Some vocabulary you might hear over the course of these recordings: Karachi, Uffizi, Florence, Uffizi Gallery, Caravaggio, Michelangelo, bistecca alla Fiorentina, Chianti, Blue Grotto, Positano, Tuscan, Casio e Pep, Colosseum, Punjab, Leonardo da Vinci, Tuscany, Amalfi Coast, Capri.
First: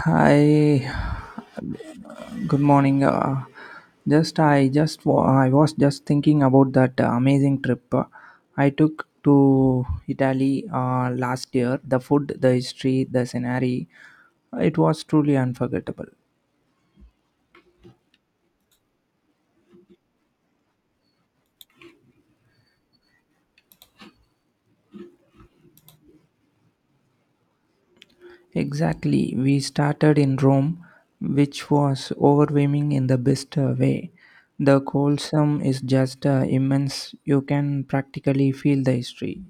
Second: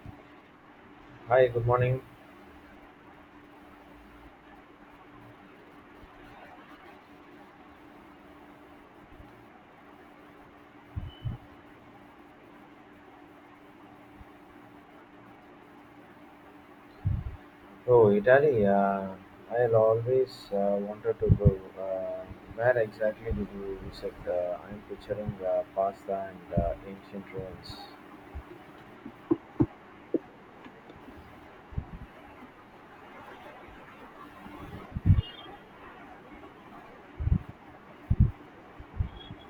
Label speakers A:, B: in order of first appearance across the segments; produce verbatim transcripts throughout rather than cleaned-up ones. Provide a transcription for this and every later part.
A: Hi,
B: Hi, good morning.
A: good morning. Uh, just I just wa- I was just thinking about that uh, amazing trip uh, I took to Italy uh, last year. The food, the history, the scenery, it was truly unforgettable.
B: Oh, Italy. Uh, I have always uh, wanted to go. Uh, where exactly did you visit? Uh, I'm picturing uh, pasta and uh, ancient ruins.
A: Exactly, we started in Rome, which was overwhelming in the best uh, way. The Colosseum is just uh, immense. You can practically feel the history.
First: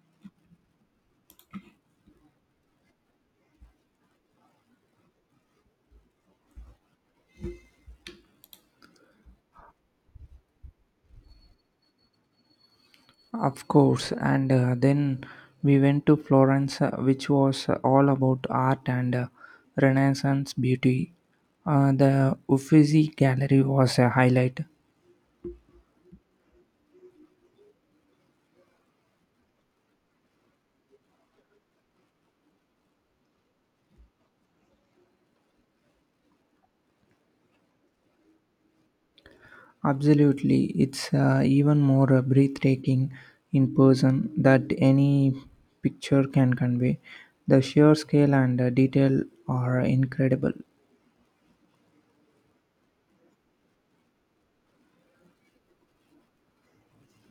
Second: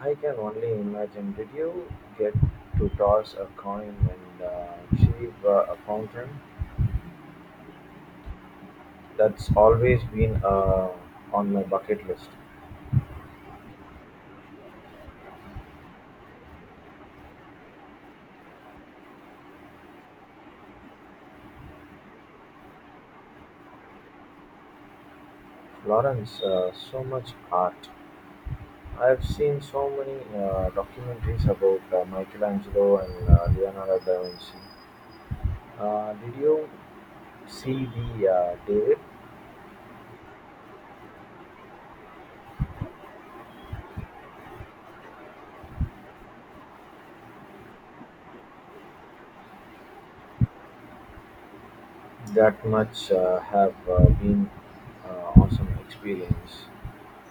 B: I can only imagine. Did you get to toss a coin and uh, achieve uh, a fountain? That's always been uh, on my bucket list.
A: Of course, and uh, then we went to Florence, uh, which was uh, all about art and uh, Renaissance beauty. Uh, the Uffizi Gallery was a highlight.
B: Florence, uh, so much art. I've seen so many uh, documentaries about uh, Michelangelo and uh, Leonardo da Vinci. Uh, did you see the uh, David?
A: Absolutely, it's uh, even more uh, breathtaking in person that any picture can convey. The sheer scale and uh, detail are incredible.
B: That much uh, have uh, been uh, awesome experience.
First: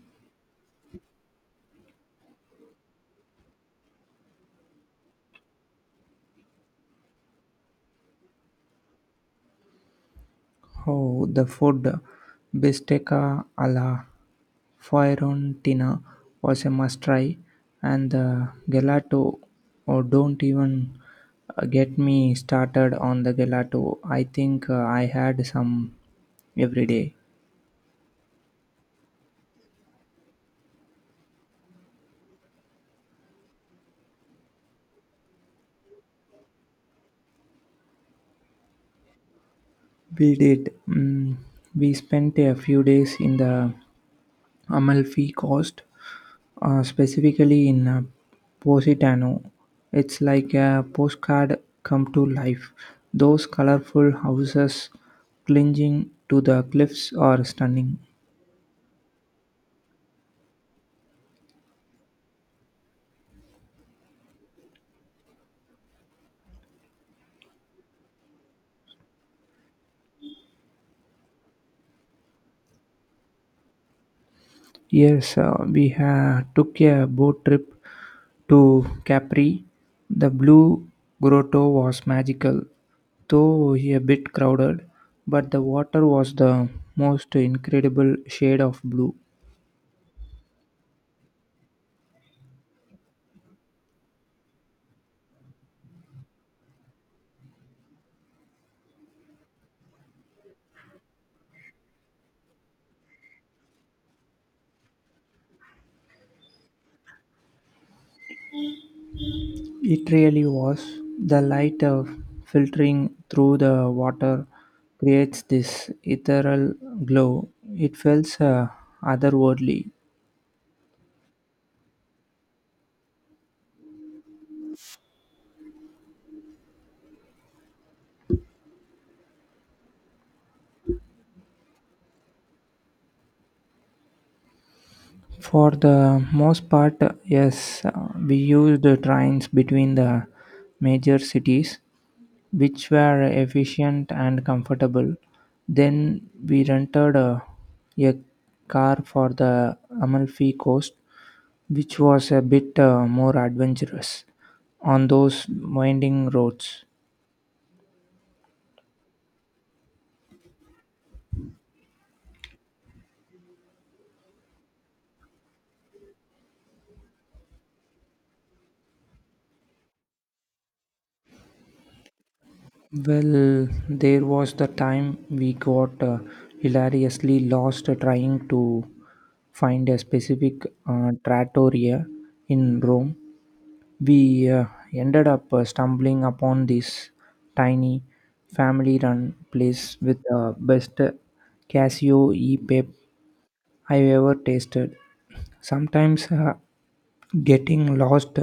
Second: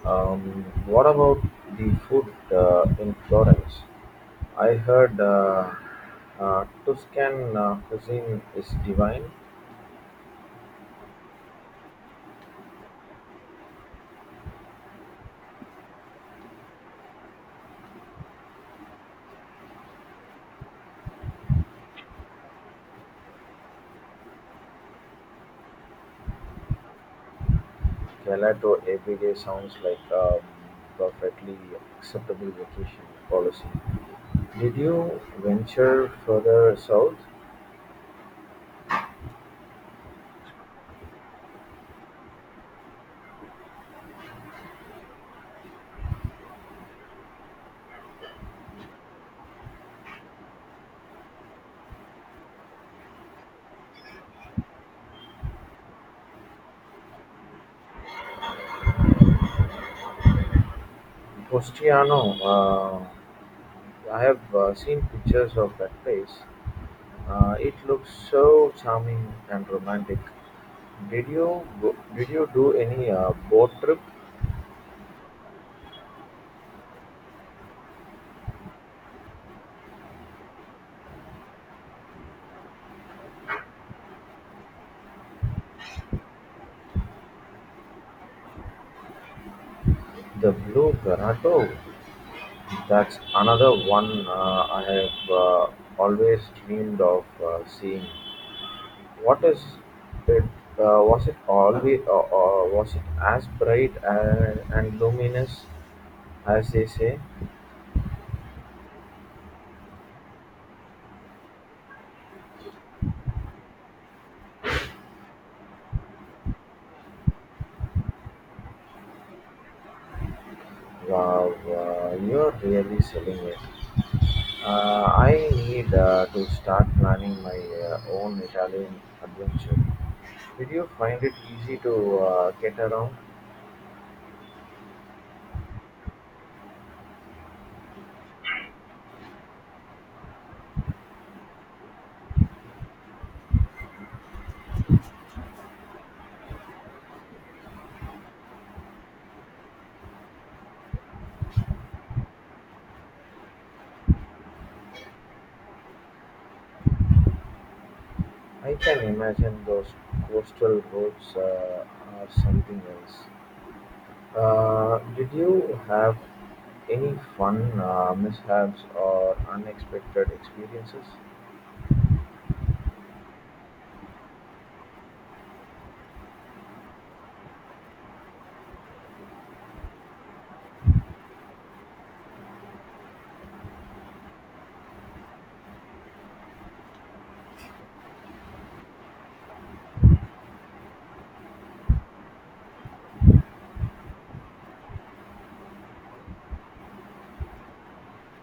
B: Um, what about the food uh, in Florence? I heard uh, uh, Tuscan uh, cuisine is divine.
A: Oh, the food bistecca alla Fiorentina was a must try, and the gelato. Oh, don't even uh, get me started on the gelato. I think uh, I had some every day.
B: Gelato every day sounds like a perfectly acceptable vacation policy. Did you venture further south?
A: We did. Mm, we spent a few days in the Amalfi Coast, uh, specifically in uh, Positano. It's like a postcard come to life. Those colorful houses clinging to the cliffs are stunning.
B: Postiano, I have uh, seen pictures of that place. Uh, it looks so charming and romantic. Did you go, did you do any uh, boat trip?
A: Yes, uh, we ha- took a boat trip to Capri. The Blue Grotto was magical, though a bit crowded, but the water was the most incredible shade of blue.
B: The Blue Grotto. That's another one uh, I have uh, always dreamed of uh, seeing. What is it? Uh, was it always uh, uh, was it as bright and, and luminous as they say?
A: It really was. The light uh, filtering through the water creates this ethereal glow. It feels uh, otherworldly.
B: Wow, uh, you're really selling it. Uh, I need uh, to start planning my uh, own Italian adventure. Did you find it easy to uh, get around?
A: For the most part, yes, uh, we used the trains between the major cities, which were efficient and comfortable. Then we rented a, a car for the Amalfi Coast, which was a bit uh, more adventurous on those winding roads.
B: I can imagine those coastal roads uh, are something else. Uh, did you have any fun uh, mishaps or unexpected experiences?
A: Well, there was the time we got uh, hilariously lost trying to find a specific uh, trattoria in Rome. We uh, ended up uh, stumbling upon this tiny family run place with the best Casio e Pep I've ever tasted. Sometimes uh, getting lost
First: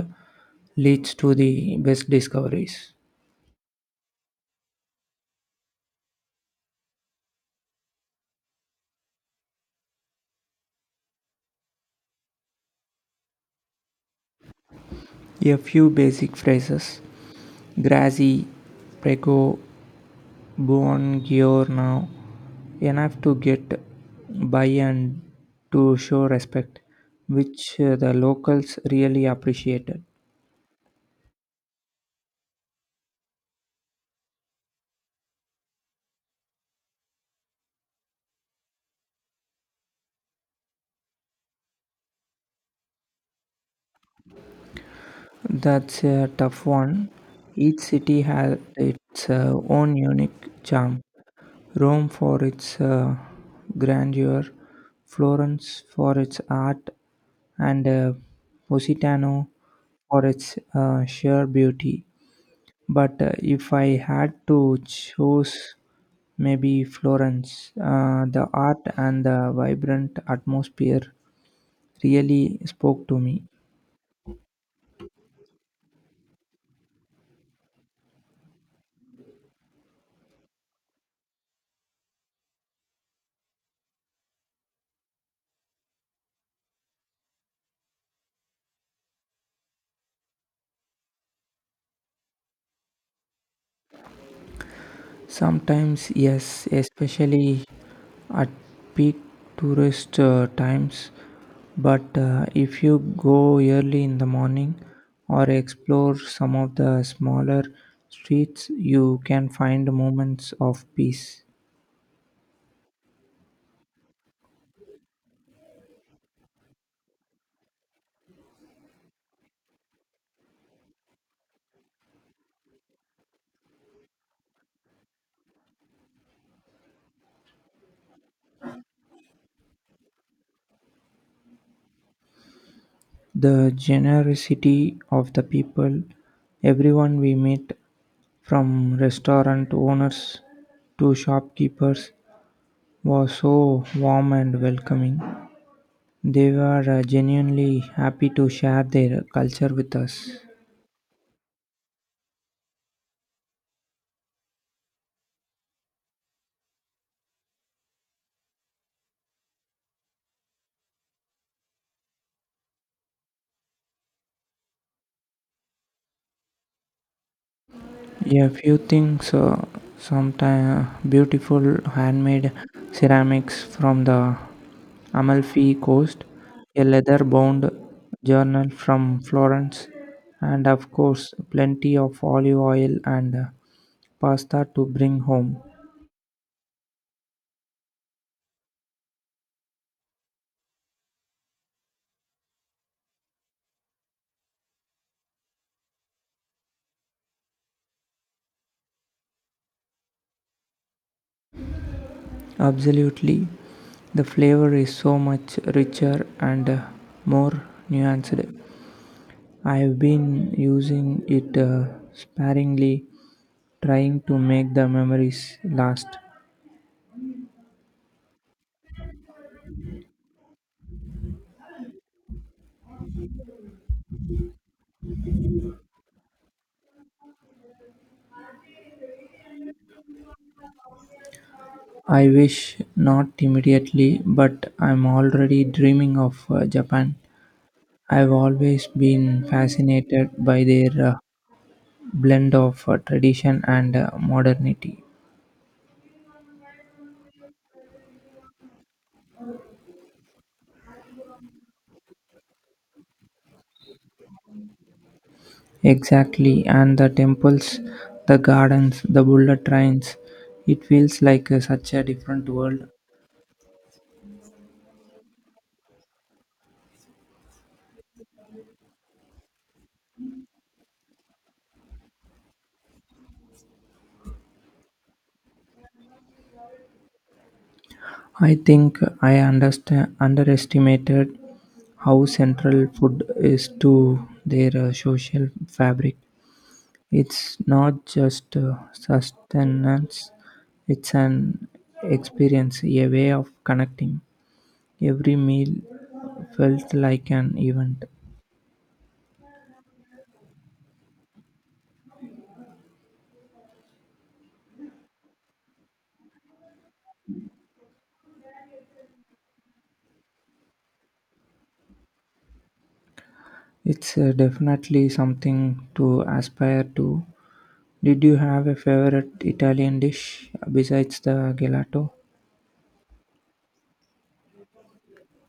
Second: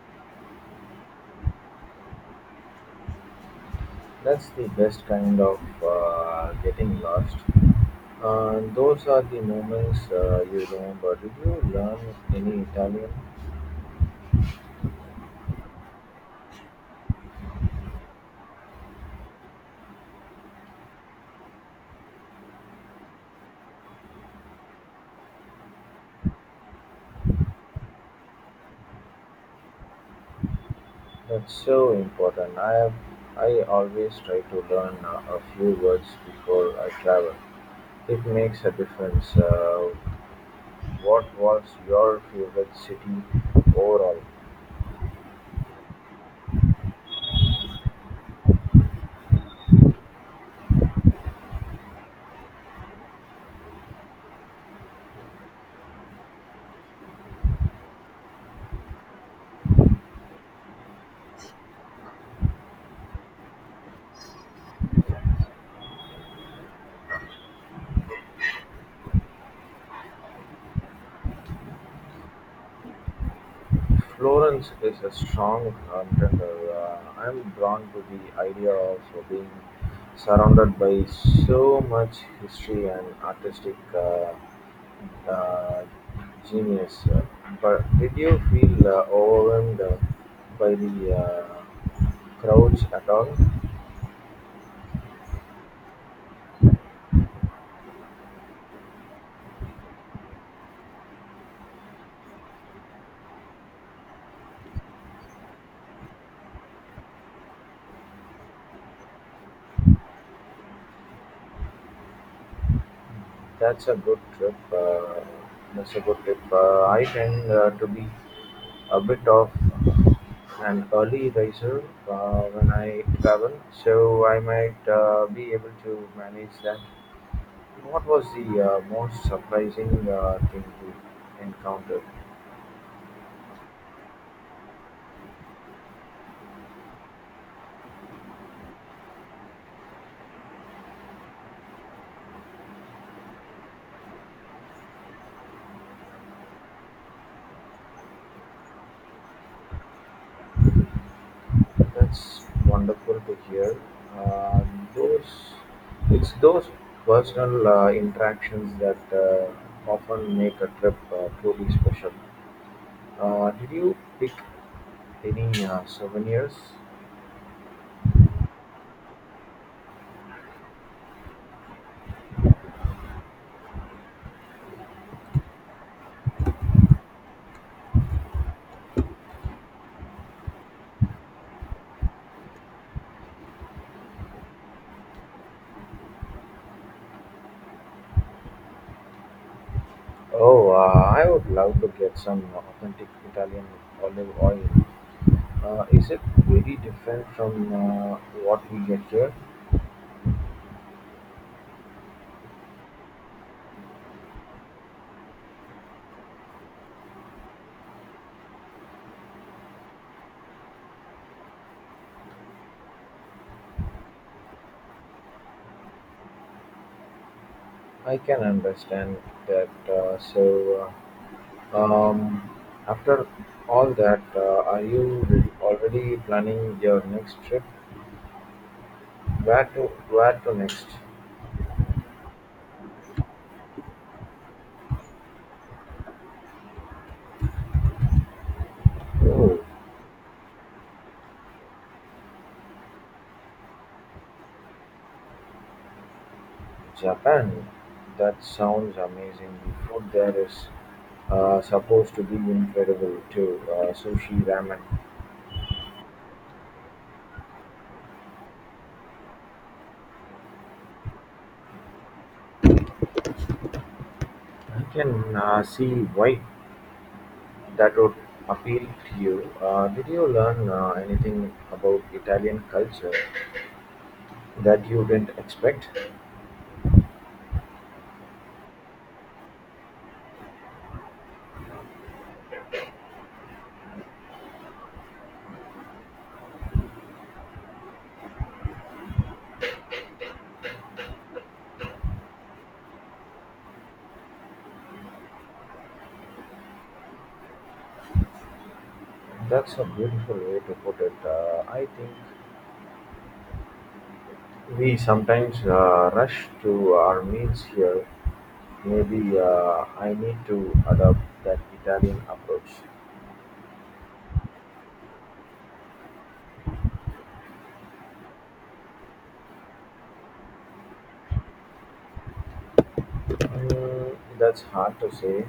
A: leads to the best discoveries.
B: That's the best kind of uh, getting lost. Uh, those are the moments uh, you remember. Did you learn any Italian?
A: A few basic phrases: grassy, prego, Born Bouongior now, enough to get by and to show respect, which uh, the locals really appreciated.
B: That's so important. I have, I always try to learn uh, a few words before I travel. It makes a difference. Uh, what was your favorite city overall?
A: That's a tough one. Each city has its uh, own unique charm. Rome for its uh, grandeur, Florence for its art, and uh, Positano for its uh, sheer beauty. But uh, if I had to choose, maybe Florence. Uh, the art and the vibrant atmosphere really spoke to me.
B: Florence is a strong contender. Uh, I'm drawn to the idea of being surrounded by so much history and artistic uh, uh, genius. Uh, But did you feel uh, overwhelmed uh, by the uh, crowds at all.
A: Sometimes, yes, especially at peak tourist uh, times. But uh, if you go early in the morning or explore some of the smaller streets, you can find moments of peace.
B: That's a good trip. Uh, that's a good trip. Uh, I tend uh, to be a bit of an early riser uh, when I travel, so I might uh, be able to manage that. What was the uh, most surprising uh, thing you encountered?
A: The generosity of the people, everyone we met, from restaurant owners to shopkeepers, was so warm and welcoming. They were uh, genuinely happy to share their culture with us.
B: That's wonderful to hear. Uh, those it's those personal uh, interactions that uh, often make a trip uh, truly special. Uh, did you pick any uh, souvenirs?
A: Yeah, few things. Uh, Sometimes beautiful handmade ceramics from the Amalfi Coast, a leather-bound journal from Florence, and of course, plenty of olive oil and uh, pasta to bring home.
B: Oh, uh, I would love to get some authentic Italian olive oil. Uh, is it very different from uh, what we get here?
A: Absolutely, the flavor is so much richer and uh, more nuanced. I've been using it uh, sparingly, trying to make the memories last.
B: I can understand that. Uh, so, uh, um, after all that, uh, are you re- already planning your next trip? Where to? Where to next?
A: I wish not immediately, but I'm already dreaming of uh, Japan. I've always been
B: Oh,
A: fascinated by their uh, blend of uh, tradition and uh, modernity.
B: Japan. That sounds amazing. The food there is uh, supposed to be incredible too. Uh, sushi, ramen.
A: Exactly, and the temples, the gardens, the bullet trains. It feels like uh, such a different world.
B: I can uh, see why that would appeal to you. Uh, did you learn uh, anything about Italian culture that you didn't expect?
A: I think I understand underestimated how central food is to their uh, social fabric. It's not just uh, sustenance; it's an experience, a way of connecting. Every meal felt like an event.
B: That's a beautiful way to put it. Uh, I think we sometimes uh, rush to our meals here. Maybe uh, I need to adopt that Italian approach.
A: It's uh, definitely something to aspire to. Did you have a favorite Italian dish besides the gelato?
B: Mm, that's hard to say.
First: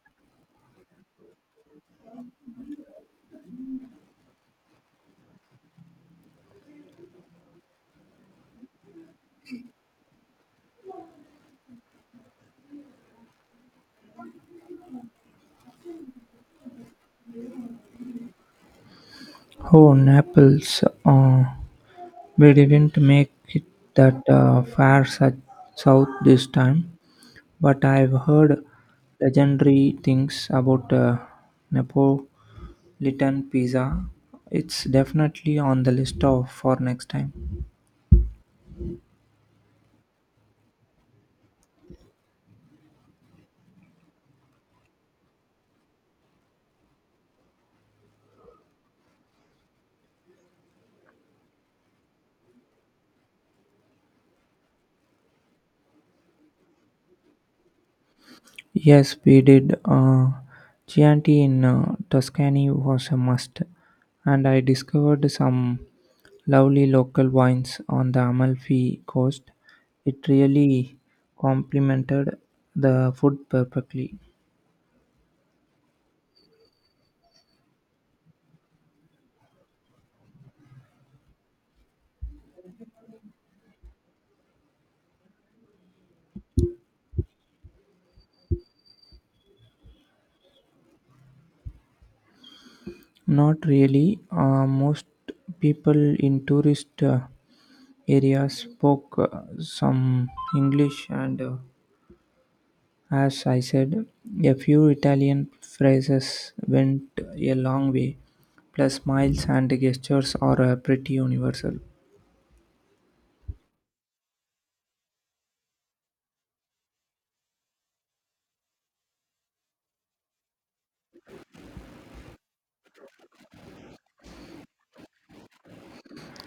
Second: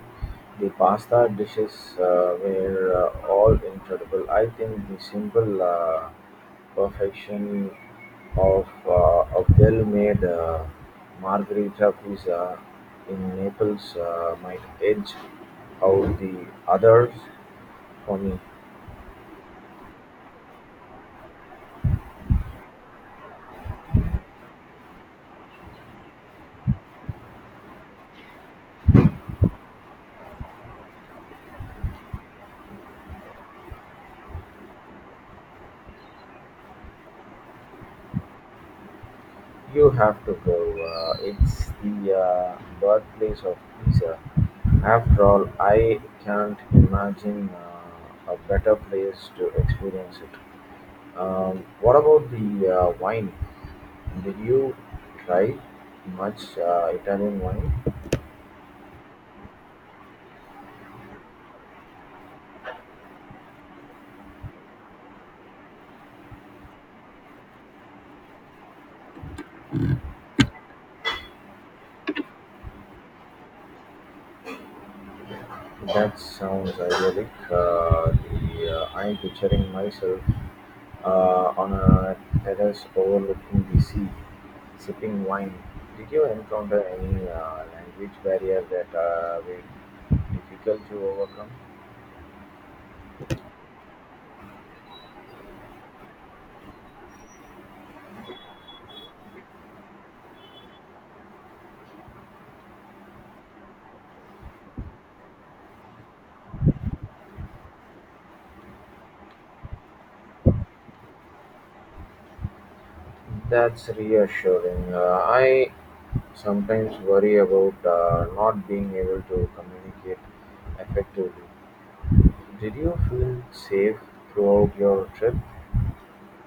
B: The pasta dishes uh, were uh, all incredible. I think the simple uh, perfection of uh, a well made uh, margherita pizza in Naples uh, might edge out the others for me.
A: Oh, Naples. Uh, We didn't make it that uh, far su- south this time, but I've heard legendary things about uh, Napolitan pizza. It's definitely on the list of for next time.
B: You have to go. Uh, it's the uh, birthplace of pizza. After all, I can't imagine uh, a better place to experience it. Um, what about the uh, wine? Did you try much uh, Italian wine?
A: Yes, we did. Uh, Chianti in uh, Tuscany was a must, and I discovered some lovely local wines on the Amalfi coast. It really complemented the food perfectly.
B: That sounds idyllic. Uh, the, uh, I'm picturing myself uh, on a terrace overlooking the sea, sipping wine. Did you encounter any uh, language barrier that uh, were difficult to overcome?
A: Not really. Uh, most people in tourist uh, areas spoke uh, some English, and uh, As I said, a few Italian phrases went a long way, plus smiles and gestures are uh, pretty universal.
B: That's reassuring. Uh, I sometimes worry about uh, not being able to communicate effectively. Did you feel safe throughout your trip?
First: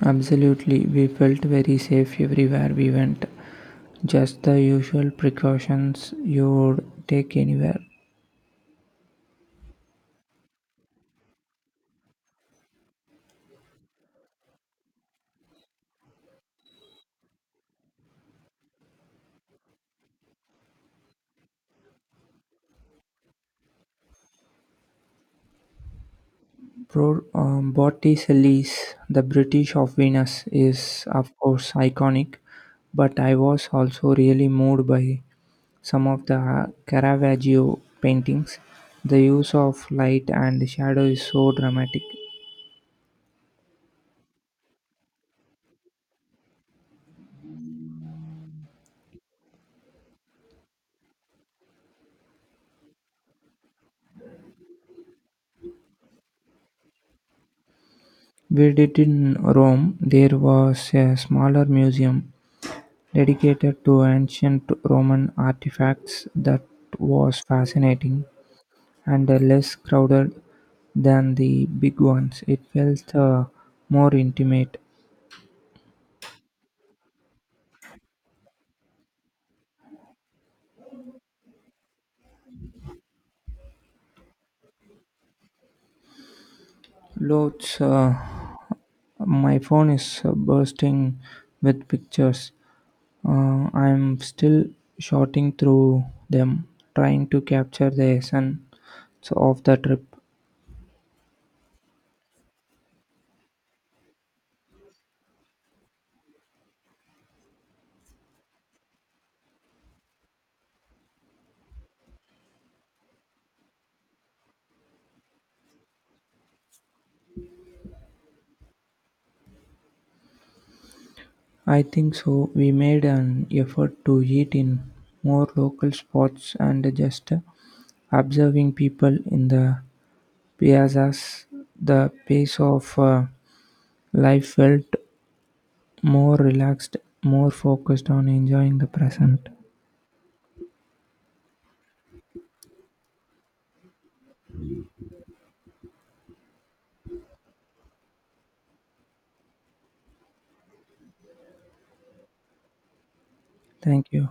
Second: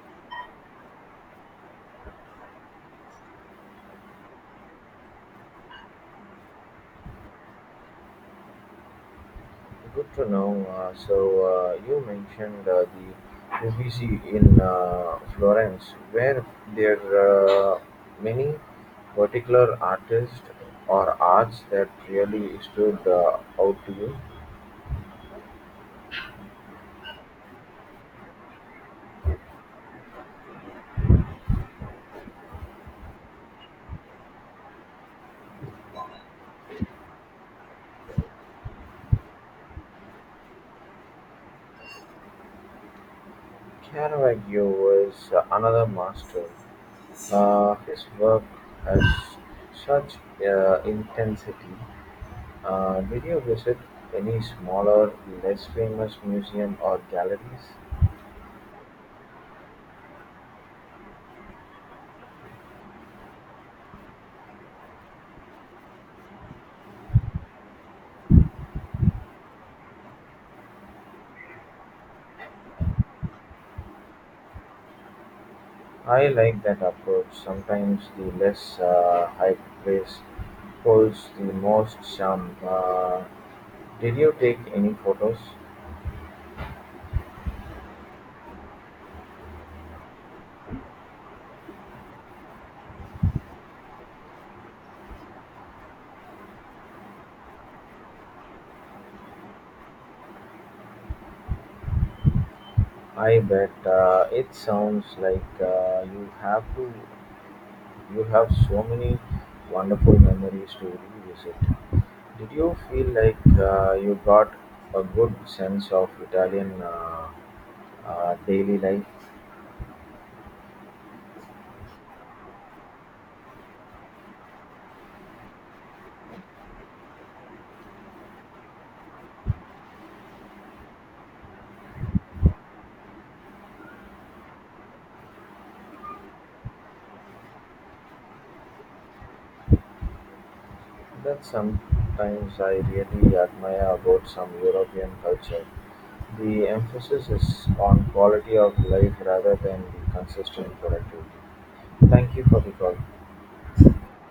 A: Absolutely, we felt very safe everywhere we went. Just the usual precautions you would take anywhere.
B: Good to know. Uh, so uh, you mentioned uh, the Uffizi in uh, Florence. Were there uh, many particular artists or arts that really stood uh, out to you?
A: Bro, um, Botticelli's The British of Venus is, of course, iconic, but I was also really moved by some of the Caravaggio paintings. The use of light and shadow is so dramatic.
B: Caravaggio was uh, another master. Uh, his work has such uh, intensity. Uh, did you visit any smaller, less famous museum or galleries?
A: We did. In Rome, there was a smaller museum dedicated to ancient Roman artifacts that was fascinating and uh, less crowded than the big ones. It felt uh, more intimate.
B: I like that approach. Sometimes the less uh, hype place holds the most charm. Uh, did you take any photos?
A: Loads, uh, my phone is uh, bursting with pictures. Uh, I'm still shooting through them, trying to capture the essence of the trip.
B: I bet uh, it sounds like uh, you have to. You have so many wonderful memories to revisit. Did you feel like uh, you got a good sense of Italian uh, uh, daily life?
A: I think so. We made an effort to eat in more local spots and just observing people in the piazzas. The pace of uh, life felt more relaxed, more focused on enjoying the present.
B: That sometimes I really admire about some European culture. The emphasis is on quality of life rather than the consistent productivity. Thank you for the call.
A: Thank you.